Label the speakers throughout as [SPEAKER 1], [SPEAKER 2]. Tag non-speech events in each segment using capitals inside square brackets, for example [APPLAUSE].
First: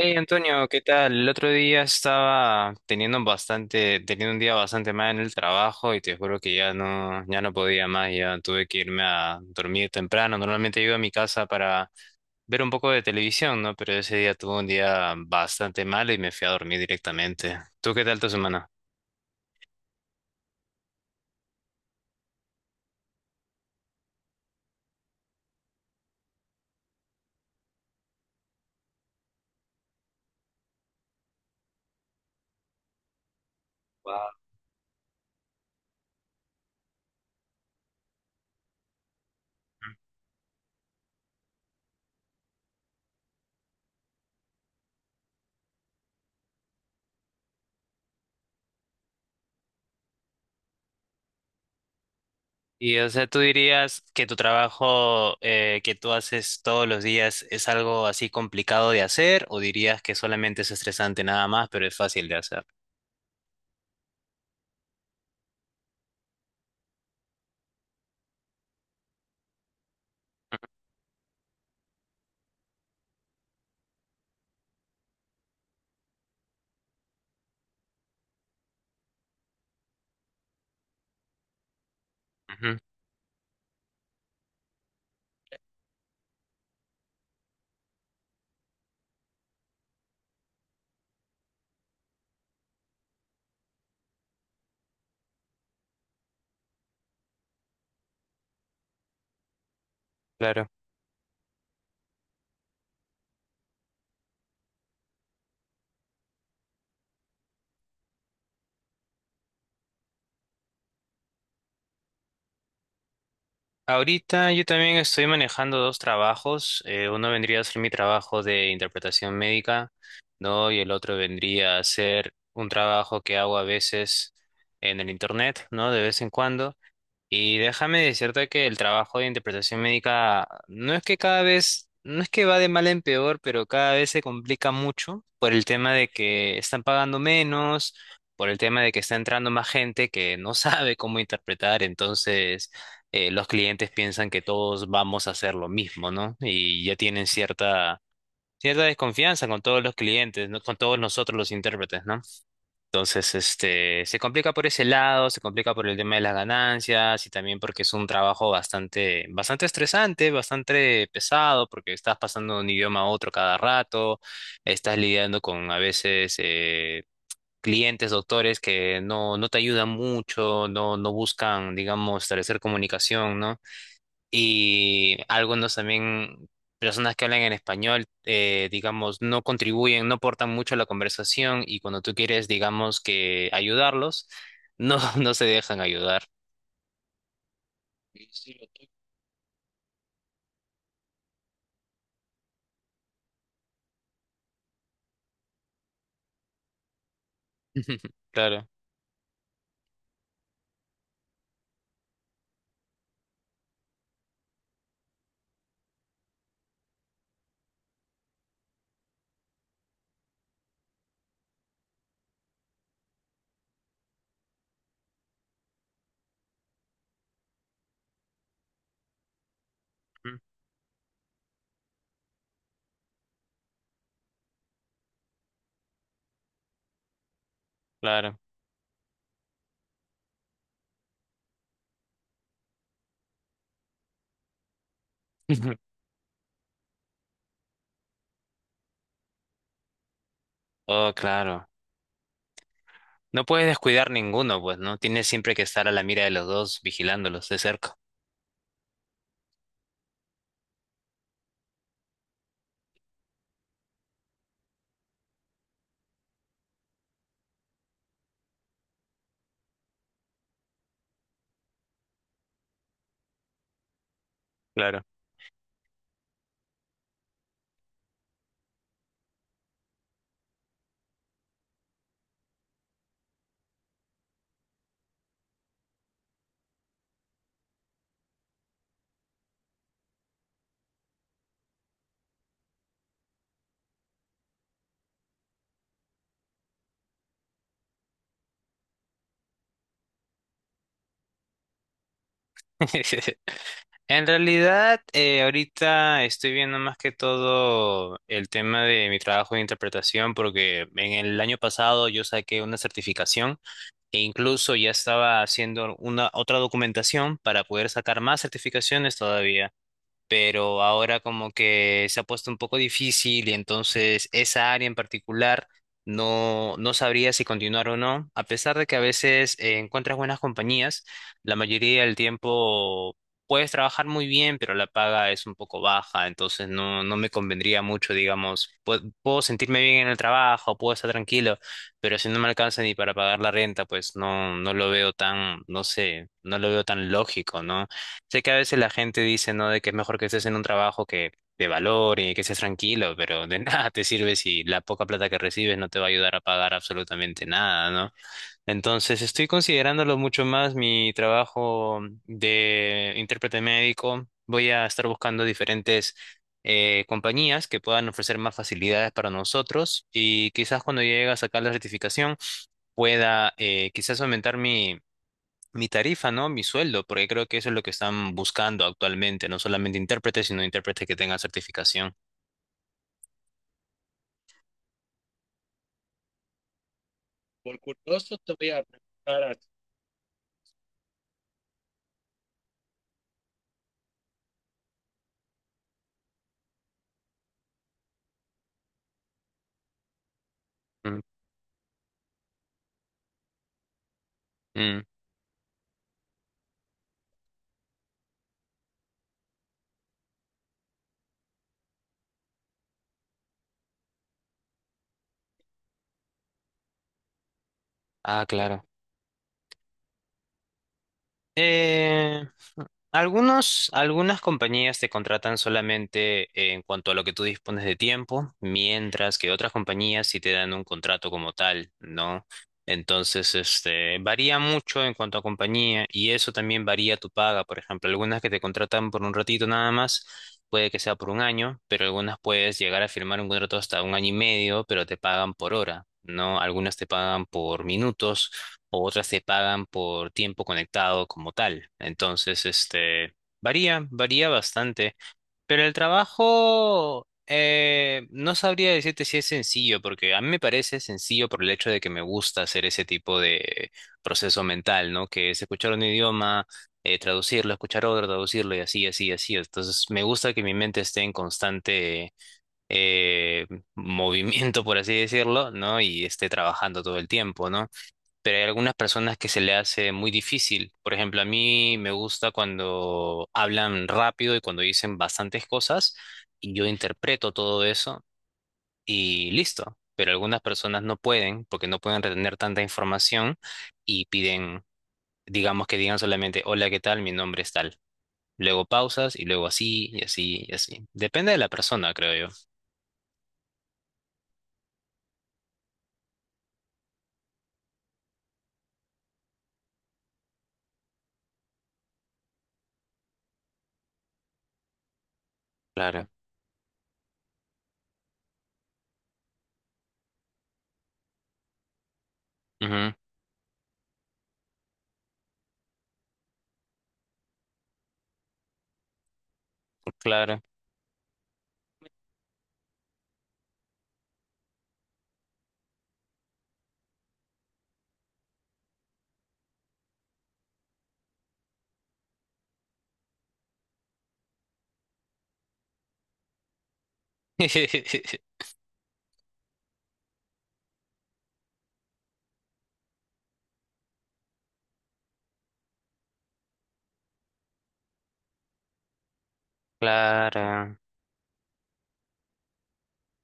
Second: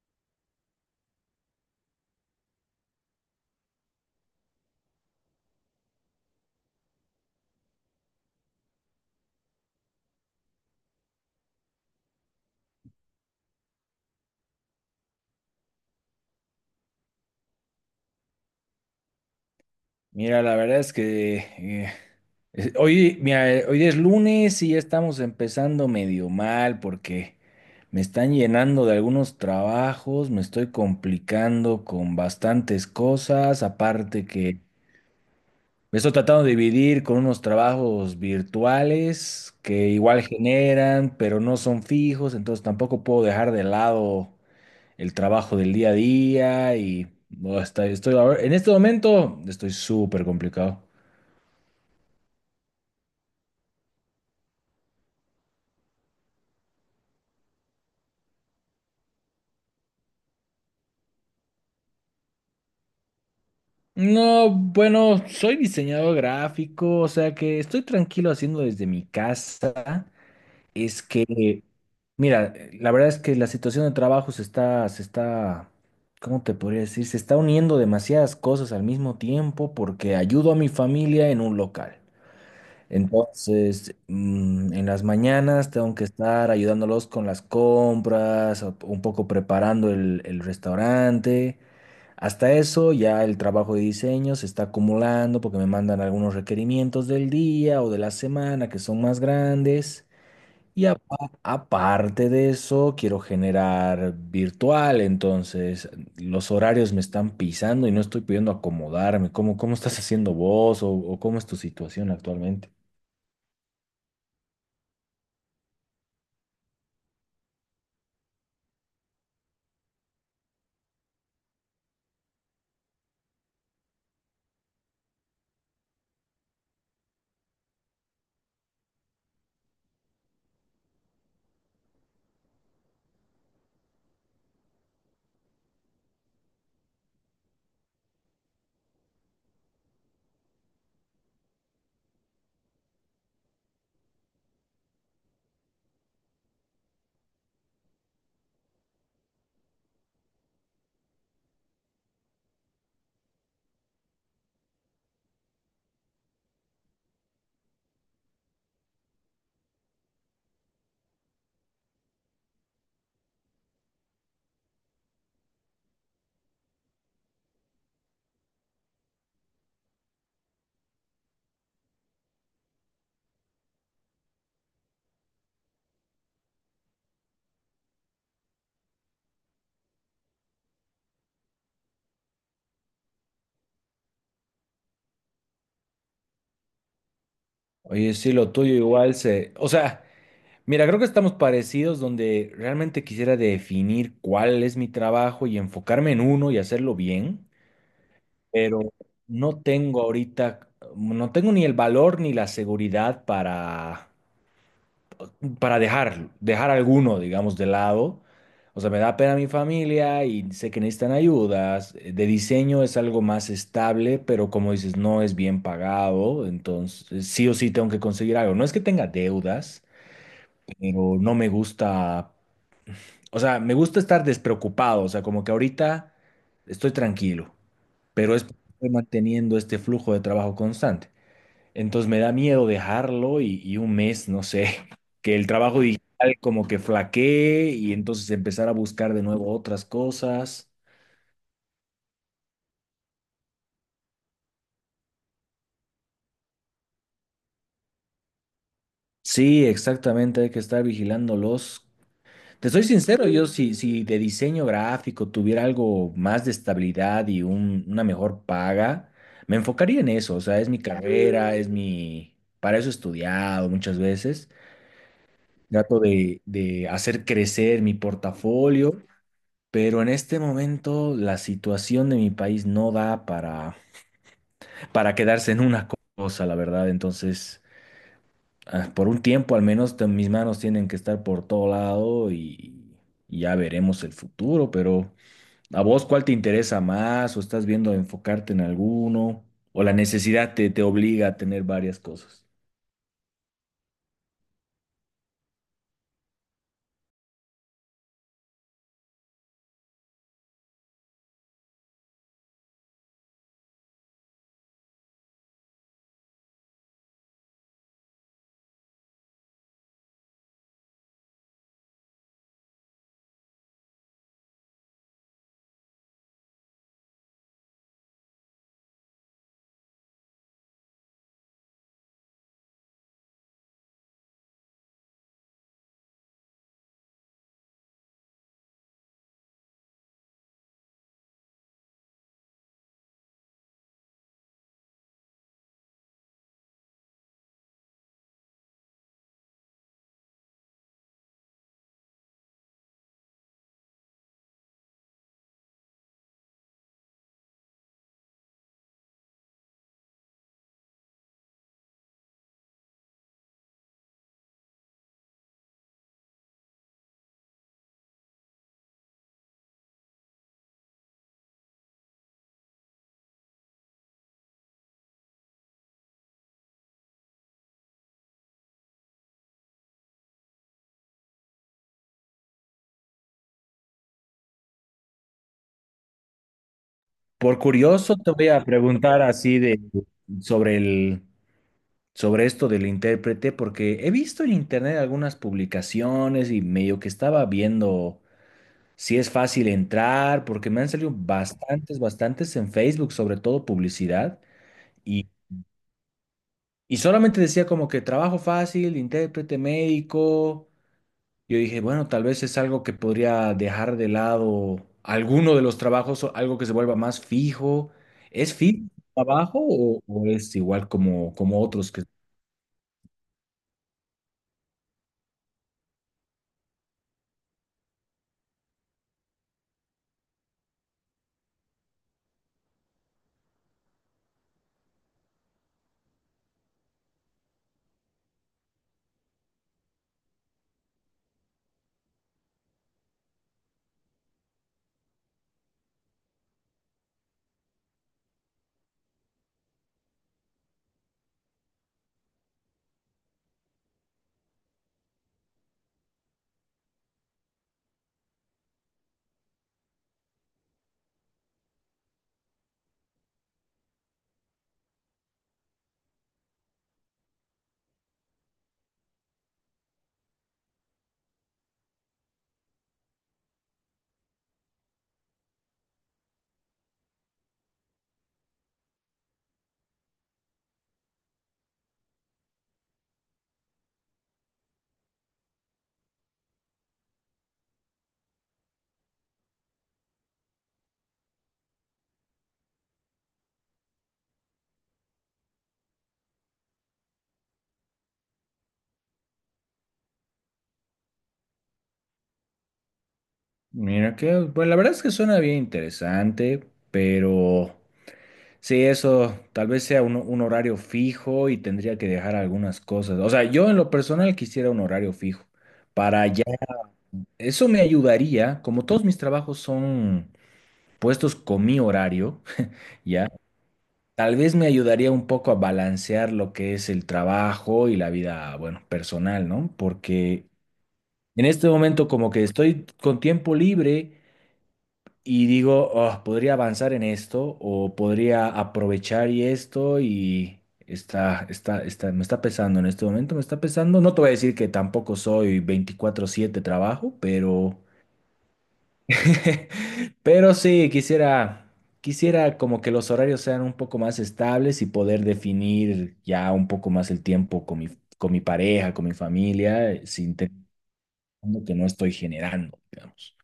[SPEAKER 1] Hey Antonio, ¿qué tal? El otro día estaba teniendo bastante, teniendo un día bastante mal en el trabajo y te juro que ya no, ya no podía más, ya tuve que irme a dormir temprano. Normalmente llego a mi casa para ver un poco de televisión, ¿no? Pero ese día tuve un día bastante mal y me fui a dormir directamente. ¿Tú qué tal tu semana?
[SPEAKER 2] Mira, la verdad es que hoy, mira, hoy es lunes y ya estamos empezando medio mal porque me están llenando de algunos trabajos, me estoy complicando con bastantes cosas, aparte
[SPEAKER 1] Wow.
[SPEAKER 2] que me estoy tratando de dividir con unos trabajos virtuales que igual generan, pero no son fijos, entonces tampoco puedo dejar de lado el trabajo del día a día y no, estoy, en este momento estoy súper complicado.
[SPEAKER 1] Y o sea, ¿tú dirías que tu trabajo que tú haces todos los días es algo así complicado de hacer o dirías que solamente es estresante nada más, pero es fácil de hacer?
[SPEAKER 2] No, bueno, soy diseñador gráfico, o sea que estoy tranquilo haciendo desde mi casa. Es que, mira, la verdad es que la situación de trabajo se está, ¿cómo te podría decir? Se está uniendo demasiadas cosas al mismo tiempo porque ayudo a mi familia en un local.
[SPEAKER 1] Ujú.
[SPEAKER 2] Entonces, en las mañanas tengo que estar ayudándolos con las compras, un poco preparando el restaurante. Hasta eso ya el trabajo de diseño se está acumulando porque me mandan algunos requerimientos del día o de la semana que son más grandes.
[SPEAKER 1] Claro.
[SPEAKER 2] Y aparte de eso, quiero generar virtual, entonces los horarios me están pisando y no estoy pudiendo acomodarme. Cómo estás haciendo vos o cómo es tu situación actualmente?
[SPEAKER 1] Ahorita yo también estoy manejando dos trabajos. Uno vendría a ser mi trabajo de interpretación médica, ¿no? Y el otro vendría a ser un trabajo que hago a veces en el internet, ¿no? De vez en cuando. Y déjame decirte que el trabajo de interpretación médica no es que cada vez, no es que va de mal en peor, pero cada vez se complica mucho por el tema de que están pagando menos, por el tema de que está entrando más gente que no [LAUGHS] sabe cómo interpretar, entonces los clientes piensan que todos vamos a hacer lo mismo, ¿no? Y ya tienen cierta, cierta desconfianza con todos los clientes, ¿no? Con todos nosotros los intérpretes, ¿no? Entonces, se complica por ese lado, se complica por el tema de las ganancias y también porque es un trabajo bastante, bastante estresante, bastante pesado, porque estás pasando de un idioma a otro cada rato, estás lidiando con a veces clientes, doctores que no, no te ayudan mucho, no, no buscan, digamos, establecer comunicación, ¿no? Y algunos también, personas que hablan en español, digamos, no contribuyen, no aportan mucho a la conversación y cuando tú quieres, digamos, que ayudarlos, no, [LAUGHS] no se dejan ayudar.
[SPEAKER 2] Oye, sí, lo tuyo igual se... O sea, mira, creo que estamos parecidos donde realmente quisiera definir cuál es mi trabajo y enfocarme en uno y hacerlo bien.
[SPEAKER 1] [LAUGHS] Claro,
[SPEAKER 2] Pero no tengo ahorita, no tengo ni el valor ni la seguridad para dejar alguno, digamos, de lado. O sea, me da pena mi familia y sé que necesitan ayudas. De diseño es algo más estable, pero como dices, no es bien pagado, entonces sí o sí tengo que conseguir algo. No es que tenga deudas,
[SPEAKER 1] mm,
[SPEAKER 2] pero no me gusta, o sea, me gusta estar despreocupado, o sea, como que ahorita estoy tranquilo, pero
[SPEAKER 1] claro.
[SPEAKER 2] es porque estoy manteniendo este flujo de trabajo constante. Entonces me da miedo dejarlo y un mes, no sé, [LAUGHS] que el trabajo
[SPEAKER 1] [LAUGHS]
[SPEAKER 2] digital como que flaquee y entonces empezar a buscar de nuevo otras cosas.
[SPEAKER 1] Oh, claro. No puedes descuidar ninguno, pues, ¿no? Tienes siempre que estar a la mira de los dos, vigilándolos de cerca.
[SPEAKER 2] Sí, exactamente, hay que estar vigilándolos. Te soy sincero, yo si de diseño gráfico tuviera algo más de estabilidad y una mejor paga, me enfocaría en eso, o sea, es mi carrera, es mi... Para eso he estudiado muchas veces.
[SPEAKER 1] Claro.
[SPEAKER 2] Trato de hacer crecer mi portafolio, pero en este momento la situación de mi país no da para quedarse en una cosa, la verdad. Entonces, ah, por un tiempo al menos mis manos tienen que estar por todo lado y ya veremos el futuro, pero ¿a vos cuál te interesa más o estás viendo enfocarte en alguno o la necesidad te obliga a tener varias cosas?
[SPEAKER 1] [LAUGHS] En realidad, ahorita estoy viendo más que todo el tema de mi trabajo de interpretación porque en el año pasado yo saqué una certificación e incluso ya estaba haciendo una otra documentación para poder sacar más certificaciones todavía, pero ahora como que se ha puesto un poco difícil y entonces esa área en particular no, no sabría si continuar o no, a pesar de que a veces encuentras buenas compañías, la mayoría del tiempo puedes trabajar muy bien, pero la paga es un poco baja, entonces no, no me convendría mucho, digamos. Pu- puedo sentirme bien en el trabajo, puedo estar tranquilo, pero si no me alcanza ni para pagar la renta, pues no, no lo veo tan, no sé, no lo veo tan lógico, ¿no? Sé que a veces la gente dice, ¿no? De que es mejor que estés en un trabajo que te valore, que seas tranquilo, pero de [LAUGHS] nada te sirve si la poca plata que recibes no te va a ayudar a pagar absolutamente nada, ¿no? Entonces estoy considerándolo mucho más mi trabajo de intérprete médico. Voy a estar buscando diferentes compañías que puedan ofrecer más facilidades para nosotros y quizás cuando llegue a sacar la certificación pueda quizás aumentar mi tarifa, ¿no? Mi sueldo, porque creo que eso es lo que están buscando actualmente, no solamente intérpretes, sino intérpretes que tengan certificación.
[SPEAKER 2] Por curioso, te voy a preguntar así de sobre el... sobre esto del intérprete, porque he visto en internet algunas publicaciones y medio que estaba viendo si es fácil entrar, porque me han salido
[SPEAKER 1] Mm,
[SPEAKER 2] bastantes en Facebook, sobre todo publicidad,
[SPEAKER 1] mm.
[SPEAKER 2] y, y solamente decía como que trabajo fácil, intérprete médico. Yo dije, bueno, tal vez es algo que podría dejar de lado alguno de los trabajos o algo que se vuelva más fijo.
[SPEAKER 1] Ah,
[SPEAKER 2] ¿Es
[SPEAKER 1] claro.
[SPEAKER 2] fijo el trabajo o es igual como, como otros que...
[SPEAKER 1] Eh, Algunos, algunas compañías te contratan solamente en cuanto a lo que tú dispones de tiempo, mientras que otras compañías sí te dan un contrato como tal, ¿no? Entonces, varía mucho en cuanto a compañía y eso también varía tu paga. Por ejemplo, algunas que te contratan por un ratito nada más, puede que sea por un año, pero algunas puedes llegar a firmar un contrato hasta un año y medio, pero te pagan por hora, ¿no? Algunas te pagan por minutos o otras te pagan por tiempo conectado como tal. Entonces, varía, varía bastante. Pero el trabajo, no sabría decirte si es sencillo, porque a mí me parece sencillo por el hecho de que me gusta hacer ese tipo de proceso mental, ¿no? Que es escuchar un idioma, traducirlo, escuchar otro, traducirlo y así, así, así. Entonces, me gusta que mi mente esté en constante eh, [LAUGHS] movimiento, por así decirlo, ¿no? Y esté trabajando todo el tiempo, ¿no? Pero hay algunas personas que se le hace muy difícil. Por ejemplo, a mí me gusta cuando hablan rápido y cuando dicen bastantes cosas y yo interpreto todo eso y listo. Pero algunas personas no pueden porque no pueden retener tanta información y piden, digamos que digan solamente, hola, ¿qué tal? Mi nombre es tal. Luego pausas y luego así y así y así. Depende de la persona, creo yo.
[SPEAKER 2] Mira que, bueno, la verdad es que suena bien interesante, pero sí, eso tal vez sea un horario fijo y tendría que dejar algunas cosas. O sea, yo en lo personal quisiera un horario fijo para
[SPEAKER 1] Claro.
[SPEAKER 2] ya. Eso me ayudaría, como todos mis trabajos son puestos con mi horario, [LAUGHS]
[SPEAKER 1] Ujú.
[SPEAKER 2] ya, tal vez me ayudaría un poco a balancear lo que es el trabajo y la vida, bueno, personal, ¿no? Porque
[SPEAKER 1] Claro.
[SPEAKER 2] en este momento como que estoy con tiempo libre. Y digo, "Oh, podría avanzar en esto o podría aprovechar y esto y está, me está pesando en este momento, me está pesando. No te voy a decir que tampoco soy 24/7 trabajo, pero,
[SPEAKER 1] [LAUGHS]
[SPEAKER 2] [LAUGHS] pero sí, quisiera, quisiera como que los horarios sean un poco más estables y poder definir ya un poco más el tiempo con mi pareja, con mi familia, sin tener
[SPEAKER 1] Claro.
[SPEAKER 2] que no estoy generando, digamos.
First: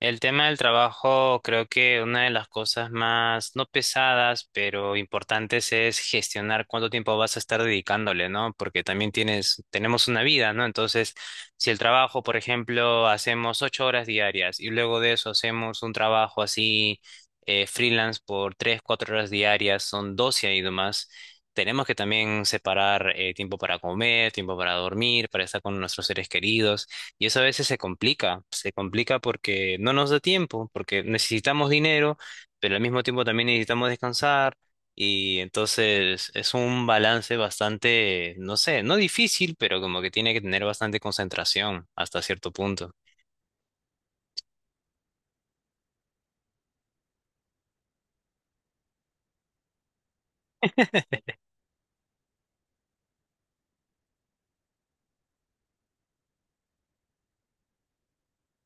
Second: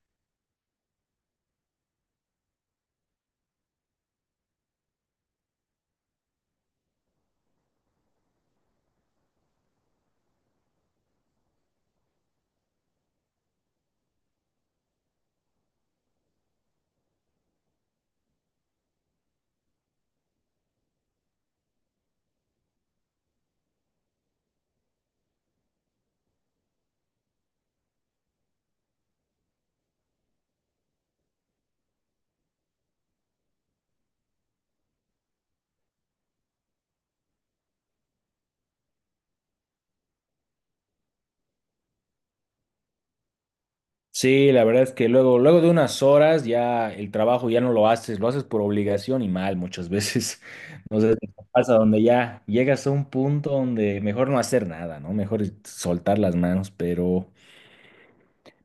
[SPEAKER 1] El tema del trabajo, creo que una de las cosas más, no pesadas, pero importantes es gestionar cuánto tiempo vas a estar dedicándole, ¿no? Porque también tienes, tenemos una vida, ¿no? Entonces, si el trabajo, por ejemplo, hacemos 8 horas diarias y luego de eso hacemos un trabajo así freelance por 3, 4 horas diarias, son 12 y demás. Tenemos que también separar tiempo para comer, tiempo para dormir, para estar con nuestros seres queridos. Y eso a veces se complica porque no nos da tiempo, porque necesitamos dinero, pero al mismo tiempo también necesitamos descansar. Y entonces es un balance bastante, no sé, no difícil, pero como que tiene que tener bastante concentración hasta cierto punto.
[SPEAKER 2] Sí, la verdad es que luego, luego de unas horas ya el trabajo ya no lo haces, lo haces por obligación y mal muchas veces. [LAUGHS] No sé si te pasa donde ya llegas a un punto donde mejor no hacer nada, ¿no? Mejor soltar las manos,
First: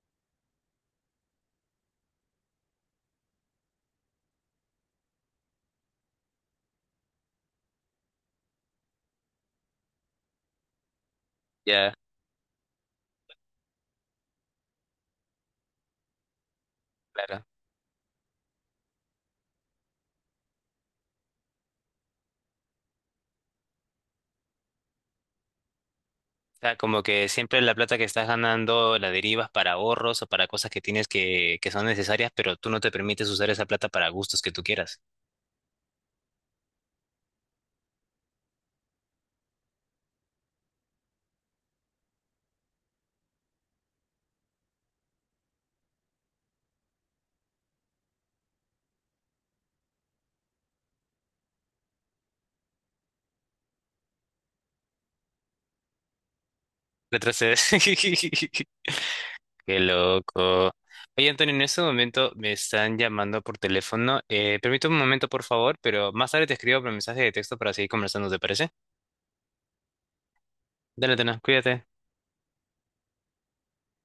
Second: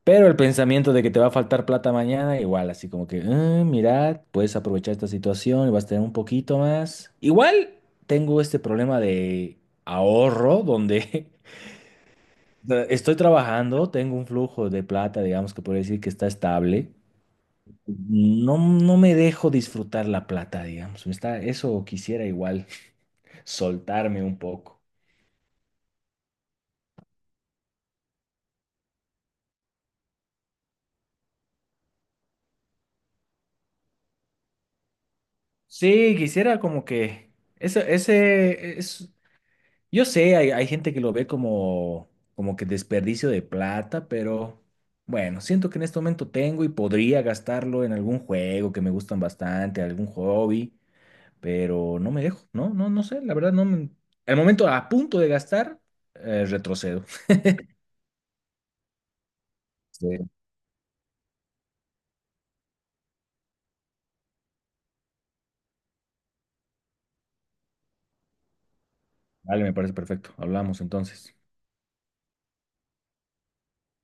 [SPEAKER 2] pero el pensamiento de que te va a faltar plata mañana, igual, así como que, "Ah, mirad, puedes aprovechar esta situación y vas a tener un poquito más. Igual tengo este problema de ahorro donde
[SPEAKER 1] Ya,
[SPEAKER 2] [LAUGHS] estoy trabajando, tengo un flujo de plata, digamos que podría decir que está estable.
[SPEAKER 1] claro.
[SPEAKER 2] No, no me dejo disfrutar la plata, digamos. Me está, eso quisiera igual [LAUGHS] soltarme un poco.
[SPEAKER 1] O sea, como que siempre la plata que estás ganando la derivas para ahorros o para cosas que tienes que son necesarias, pero tú no te permites usar esa plata para gustos que tú quieras.
[SPEAKER 2] Sí, quisiera como que ese es, yo sé, hay gente que lo ve como, como que desperdicio de plata, pero bueno, siento que en este momento tengo y podría gastarlo en algún juego que me gustan bastante, algún hobby, pero no me dejo, no, no, no sé, la verdad no me- al momento a punto de gastar, retrocedo.
[SPEAKER 1] Retrocedes. [LAUGHS] Qué
[SPEAKER 2] Sí,
[SPEAKER 1] loco. Oye, Antonio, en este momento me están llamando por teléfono. Permíteme un momento, por favor, pero más tarde te escribo por mensaje de texto para seguir conversando, ¿te parece?
[SPEAKER 2] vale, me parece perfecto. Hablamos
[SPEAKER 1] Dale,
[SPEAKER 2] entonces.
[SPEAKER 1] Tena, cuídate.